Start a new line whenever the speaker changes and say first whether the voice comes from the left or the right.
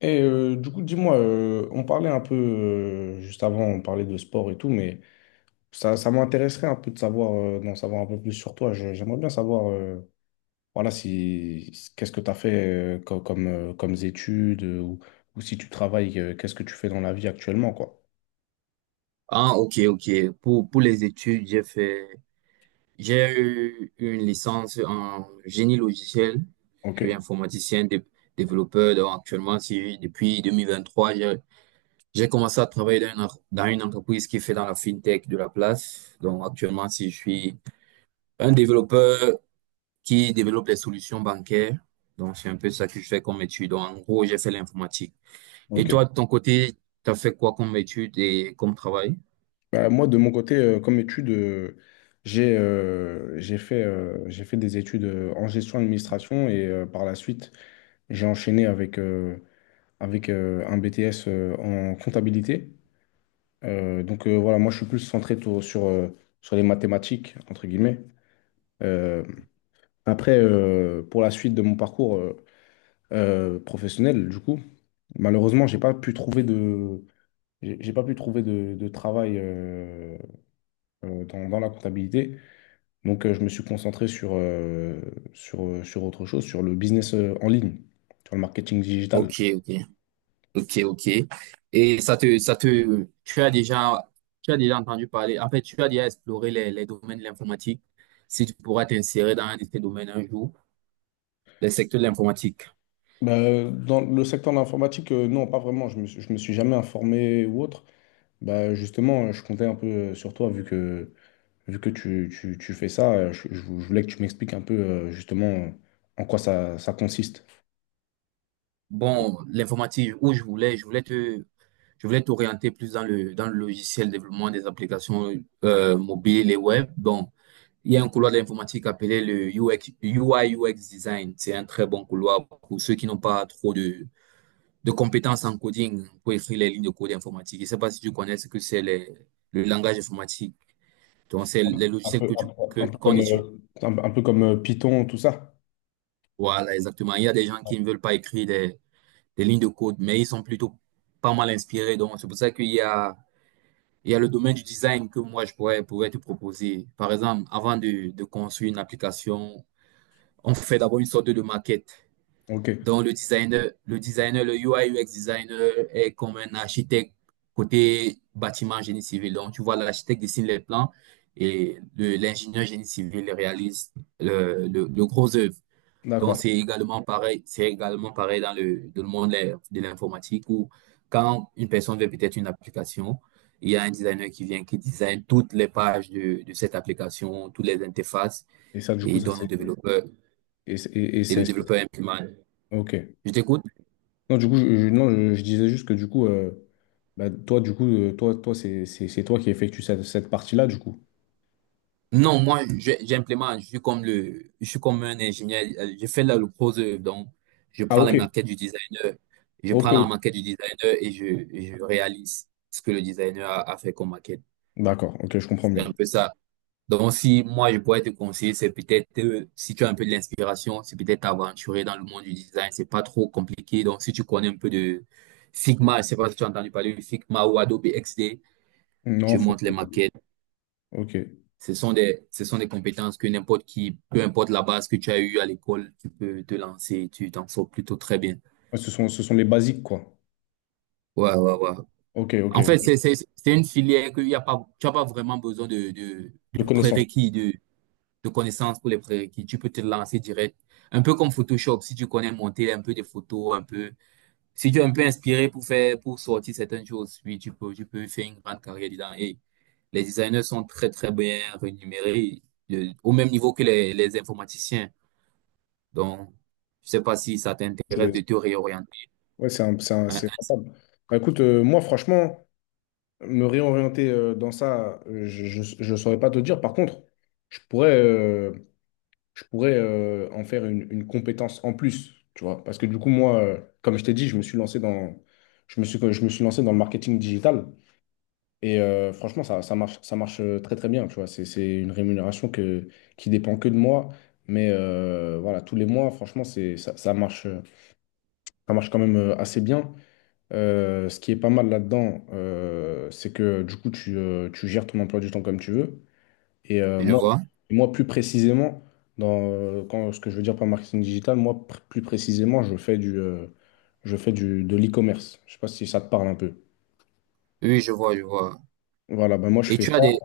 left: Et du coup, dis-moi, on parlait un peu, juste avant, on parlait de sport et tout, mais ça m'intéresserait un peu de savoir, d'en savoir un peu plus sur toi. J'aimerais bien savoir, voilà, si qu'est-ce que tu as fait comme, comme, études ou si tu travailles, qu'est-ce que tu fais dans la vie actuellement, quoi.
right: Ah, ok, ok. Pour les études, j'ai eu une licence en génie logiciel. Je
left: Ok,
right: suis informaticien, développeur. Donc, actuellement, depuis 2023 j'ai commencé à travailler dans dans une entreprise qui fait dans la fintech de la place. Donc, actuellement, si je suis un développeur qui développe les solutions bancaires. Donc, c'est un peu ça que je fais comme étude. Donc, en gros, j'ai fait l'informatique. Et
left: ok.
right: toi, de ton côté, tu as fait quoi comme étude et comme travail?
left: Bah, moi, de mon côté, comme études, j'ai fait des études en gestion d'administration et par la suite, j'ai enchaîné avec un BTS en comptabilité. Donc voilà, moi je suis plus centré sur les mathématiques, entre guillemets. Euh, Après, pour la suite de mon parcours professionnel, du coup, malheureusement, j'ai pas pu trouver de travail dans la comptabilité. Donc je me suis concentré sur autre chose, sur le business en ligne, sur le marketing digital.
right: Ok, ok. Ok, ok. Et tu as déjà entendu parler, en fait, tu as déjà exploré les domaines de l'informatique, si tu pourras t'insérer dans un de ces domaines un jour, les secteurs de l'informatique.
left: Bah, dans le secteur de l'informatique, non, pas vraiment. Je me suis jamais informé ou autre. Bah, justement, je comptais un peu sur toi, vu que tu fais ça. Je voulais que tu m'expliques un peu, justement, en quoi ça consiste.
right: Bon, l'informatique, je voulais t'orienter plus dans dans le logiciel développement des applications mobiles et web. Donc, il y a un couloir de l'informatique appelé le UX, UI UX Design. C'est un très bon couloir pour ceux qui n'ont pas trop de compétences en coding pour écrire les lignes de code informatique. Je ne sais pas si tu connais ce que c'est le langage informatique. Donc, c'est
left: Un
right: les
left: un
right: logiciels
left: peu,
right: que
left: un peu,
right: qu'on étudie.
left: un peu comme Python, tout ça.
right: Voilà, exactement. Il y a des gens qui ne veulent pas écrire des lignes de code, mais ils sont plutôt pas mal inspirés. Donc, c'est pour ça qu'il y a le domaine du design que moi, pourrais te proposer. Par exemple, avant de construire une application, on fait d'abord une sorte de maquette.
left: Ok,
right: Donc, le UI UX designer est comme un architecte côté bâtiment génie civil. Donc, tu vois, l'architecte dessine les plans et l'ingénieur génie civil réalise le gros œuvre. Donc,
left: d'accord.
right: c'est également pareil dans dans le monde de de l'informatique où quand une personne veut peut-être une application, il y a un designer qui vient, qui design toutes les pages de cette application, toutes les interfaces,
left: Et ça, du
right: et
left: coup,
right: il
left: ça,
right: donne au
left: c'est.
right: développeur,
left: Et
right: et
left: c'est.
right: le développeur implémente.
left: Ok.
right: Je t'écoute?
left: Non, du coup, je- non, je disais juste que du coup, bah, toi, du coup, toi, c'est toi qui effectue cette partie-là, du coup.
right: Non, moi, j'implémente, je suis comme je suis comme un ingénieur, je fais la le proseur, donc je
left: Ah,
right: prends la
left: ok,
right: maquette du designer, je
left: ok,
right: prends la
left: ok.
right: maquette du designer et et je réalise ce que le designer a fait comme maquette.
left: D'accord, ok, je comprends
right: C'est un
left: mieux.
right: peu ça. Donc, si moi, je pourrais te conseiller, c'est peut-être, si tu as un peu de l'inspiration, c'est peut-être t'aventurer dans le monde du design, c'est pas trop compliqué. Donc, si tu connais un peu de Figma, je sais pas si tu as entendu parler de Figma ou Adobe XD,
left: Non,
right: tu montes les maquettes.
left: ok. Ouais,
right: Ce sont des compétences que n'importe qui, peu importe la base que tu as eue à l'école, tu peux te lancer, tu t'en sors plutôt très bien.
left: ce sont les basiques, quoi.
right: Ouais, ouais, ouais.
left: Ok, ok,
right: En fait, c'est une filière que y a pas, tu n'as pas vraiment besoin
left: de
right: de
left: connaissances.
right: prérequis, de, de connaissances pour les prérequis. Tu peux te lancer direct. Un peu comme Photoshop, si tu connais monter un peu des photos, un peu, si tu es un peu inspiré pour faire, pour sortir certaines choses, oui, tu peux faire une grande carrière dedans. Et les designers sont très, très bien rémunérés, au même niveau que les informaticiens. Donc, je sais pas si ça t'intéresse de
left: C'est-
right: te réorienter.
left: Ouais,
right: Hein,
left: c'est
right: hein,
left: rentable. Bah, écoute, moi, franchement, me réorienter dans ça, je ne saurais pas te dire. Par contre, je pourrais, euh, je pourrais en faire une compétence en plus, tu vois. Parce que du coup, moi, comme je t'ai dit, je me suis lancé dans, je me suis lancé dans le marketing digital. Et franchement, ça marche très très bien, tu vois. C'est une rémunération qui dépend que de moi. Mais voilà, tous les mois, franchement, c'est, ça, ça marche quand même assez bien. Ce qui est pas mal là-dedans, c'est que du coup, tu gères ton emploi du temps comme tu veux. Et
right: je
left: moi,
right: vois.
left: moi, plus précisément, ce que je veux dire par marketing digital, moi, plus précisément, je fais de l'e-commerce. Je sais pas si ça te parle un peu.
right: Oui, je vois, je vois.
left: Voilà, ben moi, je
right: Et
left: fais ça.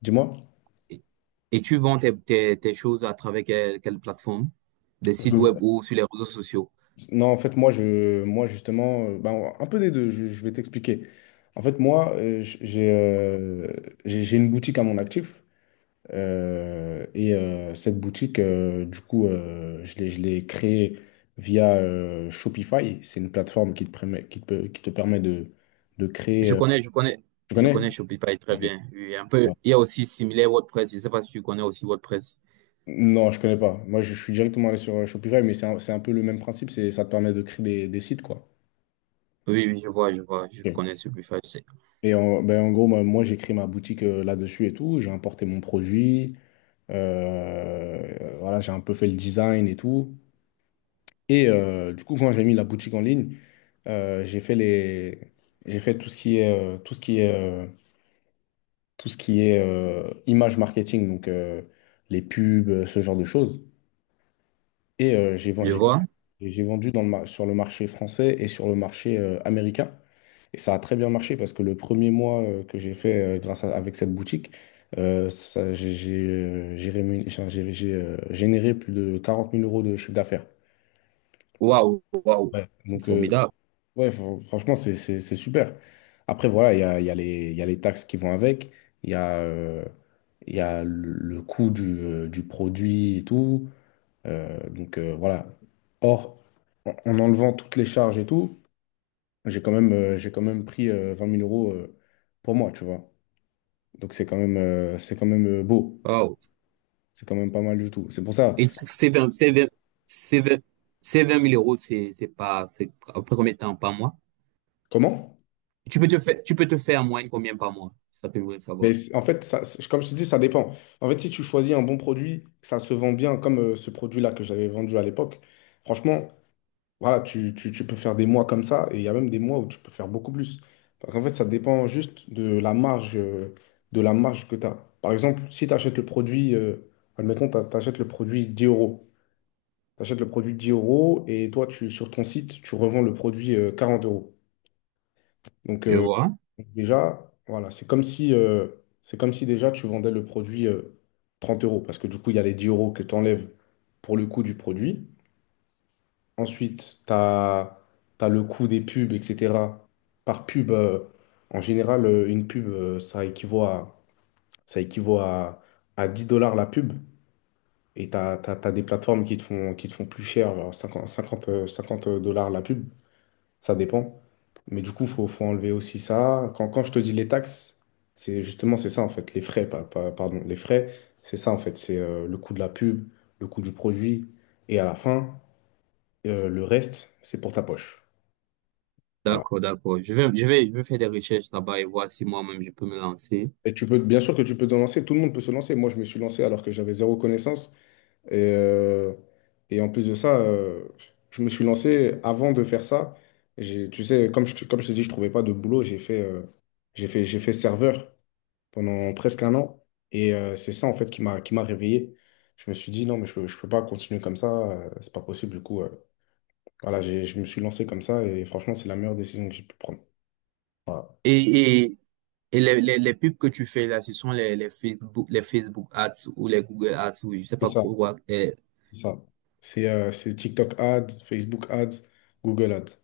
left: Dis-moi.
right: et tu vends tes choses à travers quelle plateforme? Des sites web
left: Je-
right: ou sur les réseaux sociaux?
left: Non, en fait, moi justement, ben, un peu des deux, je vais t'expliquer. En fait, moi, j'ai une boutique à mon actif. Et cette boutique, du coup, je l'ai créée via Shopify. C'est une plateforme qui te permet de créer.
right: Je connais, je connais,
left: Tu
right: je
left: connais?
right: connais Shopify très
left: Ok.
right: bien. Oui, un
left: Ouais.
right: peu. Il y a aussi similaire WordPress. Je sais pas si tu connais aussi WordPress.
left: Non, je connais pas. Moi, je suis directement allé sur Shopify, mais c'est un peu le même principe. Ça te permet de créer des sites, quoi.
right: Oui, oui, je vois, je
left: Ok.
right: connais Shopify. Je sais.
left: Ben, en gros, moi, j'ai créé ma boutique là-dessus et tout. J'ai importé mon produit. Voilà, j'ai un peu fait le design et tout. Et du coup, quand j'ai mis la boutique en ligne, Euh, j'ai fait les, j'ai fait tout ce qui est, tout ce qui est, tout ce qui est image marketing, donc les pubs, ce genre de choses. Et j'ai, ven-
right: Je
left: j'ai,
right: vois.
left: j'ai vendu sur le marché français et sur le marché américain. Et ça a très bien marché parce que le premier mois que j'ai fait avec cette boutique, j'ai généré plus de 40 000 euros de chiffre d'affaires.
right: Waouh, waouh,
left: Donc,
right: formidable.
left: ouais, franchement, c'est super. Après, voilà, il y a les taxes qui vont avec, il y a, euh, il y a le coût du produit et tout. Donc, voilà. Or, en enlevant toutes les charges et tout, j'ai quand même pris 20 000 euros pour moi, tu vois. Donc, c'est quand même beau.
right: Waouh.
left: C'est quand même pas mal du tout. C'est pour ça.
right: Et c'est 20 c'est 20 000 euros, c'est pas, c'est après combien de temps par mois?
left: Comment?
right: Tu peux te faire en moyenne combien par mois? Ça peut vous
left: Mais
right: savoir.
left: en fait, comme je te dis, ça dépend. En fait, si tu choisis un bon produit, que ça se vend bien, comme ce produit-là que j'avais vendu à l'époque, franchement, voilà, tu peux faire des mois comme ça, et il y a même des mois où tu peux faire beaucoup plus. Parce qu'en fait, ça dépend juste de la marge que tu as. Par exemple, si tu achètes le produit, admettons, tu achètes le produit 10 euros. Tu achètes le produit 10 euros, et toi, sur ton site, tu revends le produit 40 euros. Donc,
right: Je vois.
left: déjà, voilà, c'est comme si déjà tu vendais le produit 30 euros, parce que du coup, il y a les 10 euros que tu enlèves pour le coût du produit. Ensuite, tu as, le coût des pubs, etc. Par pub, en général, une pub, ça équivaut à 10 dollars la pub. Et tu as, des plateformes qui te font plus cher, genre 50 dollars la pub, ça dépend. Mais du coup, faut enlever aussi ça. Quand je te dis les taxes, c'est ça en fait, les frais, pardon, les frais, c'est ça en fait, c'est le coût de la pub, le coût du produit, et à la fin, le reste, c'est pour ta poche. Voilà.
right: D'accord, d'accord. Je vais faire des recherches là-bas et voir si moi-même je peux me lancer.
left: Bien sûr que tu peux te lancer, tout le monde peut se lancer. Moi, je me suis lancé alors que j'avais zéro connaissance. Et, euh, et en plus de ça, je me suis lancé avant de faire ça. J'ai, tu sais, comme je t'ai dit, je trouvais pas de boulot, j'ai fait serveur pendant presque un an. Et c'est ça, en fait, qui m'a réveillé. Je me suis dit, non, mais je peux pas continuer comme ça, c'est pas possible. Du coup, voilà, je me suis lancé comme ça et franchement, c'est la meilleure décision que j'ai pu prendre. Voilà.
right: Et, et, et les pubs que tu fais là, ce sont les Facebook Ads ou les Google Ads ou je sais
left: C'est
right: pas
left: ça,
right: quoi.
left: c'est ça. C'est TikTok Ads, Facebook Ads, Google Ads.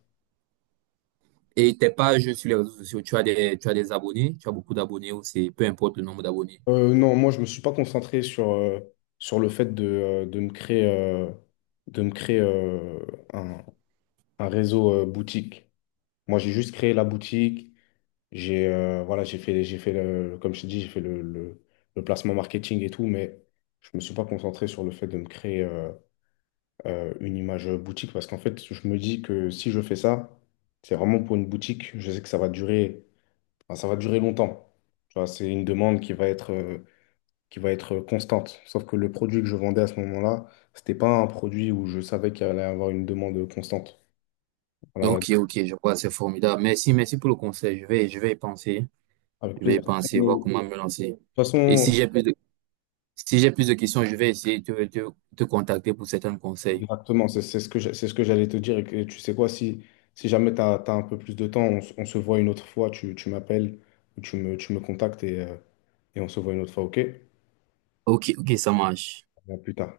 right: Et tes pages sur les réseaux sociaux, tu as des abonnés, tu as beaucoup d'abonnés ou c'est peu importe le nombre d'abonnés.
left: Non, moi, je me suis pas concentré sur le fait de me créer un, un réseau boutique. Moi, j'ai juste créé la boutique. J'ai Voilà, comme je te dis, j'ai fait le placement marketing et tout, mais je me suis pas concentré sur le fait de me créer une image boutique parce qu'en fait, je me dis que si je fais ça, c'est vraiment pour une boutique. Je sais que enfin, ça va durer longtemps. Tu vois, c'est une demande qui va être constante. Sauf que le produit que je vendais à ce moment-là, c'était pas un produit où je savais qu'il allait avoir une demande constante. Voilà,
right: Ok, ok, je vois, c'est formidable. Merci, merci pour le conseil. Je vais y penser.
left: avec
right: Je vais
left: plaisir.
right: y
left: De
right: penser, voir
left: toute
right: comment me lancer. Et
left: façon,
right: si j'ai plus de, si j'ai plus de questions, je vais essayer de te contacter pour certains conseils.
left: exactement, c'est ce que c'est ce que j'allais te dire. Tu sais quoi, si jamais tu as un peu plus de temps, on se voit une autre fois, tu m'appelles ou tu me contactes et on se voit une autre fois, ok?
right: Ok, ok, ça marche.
left: À plus tard.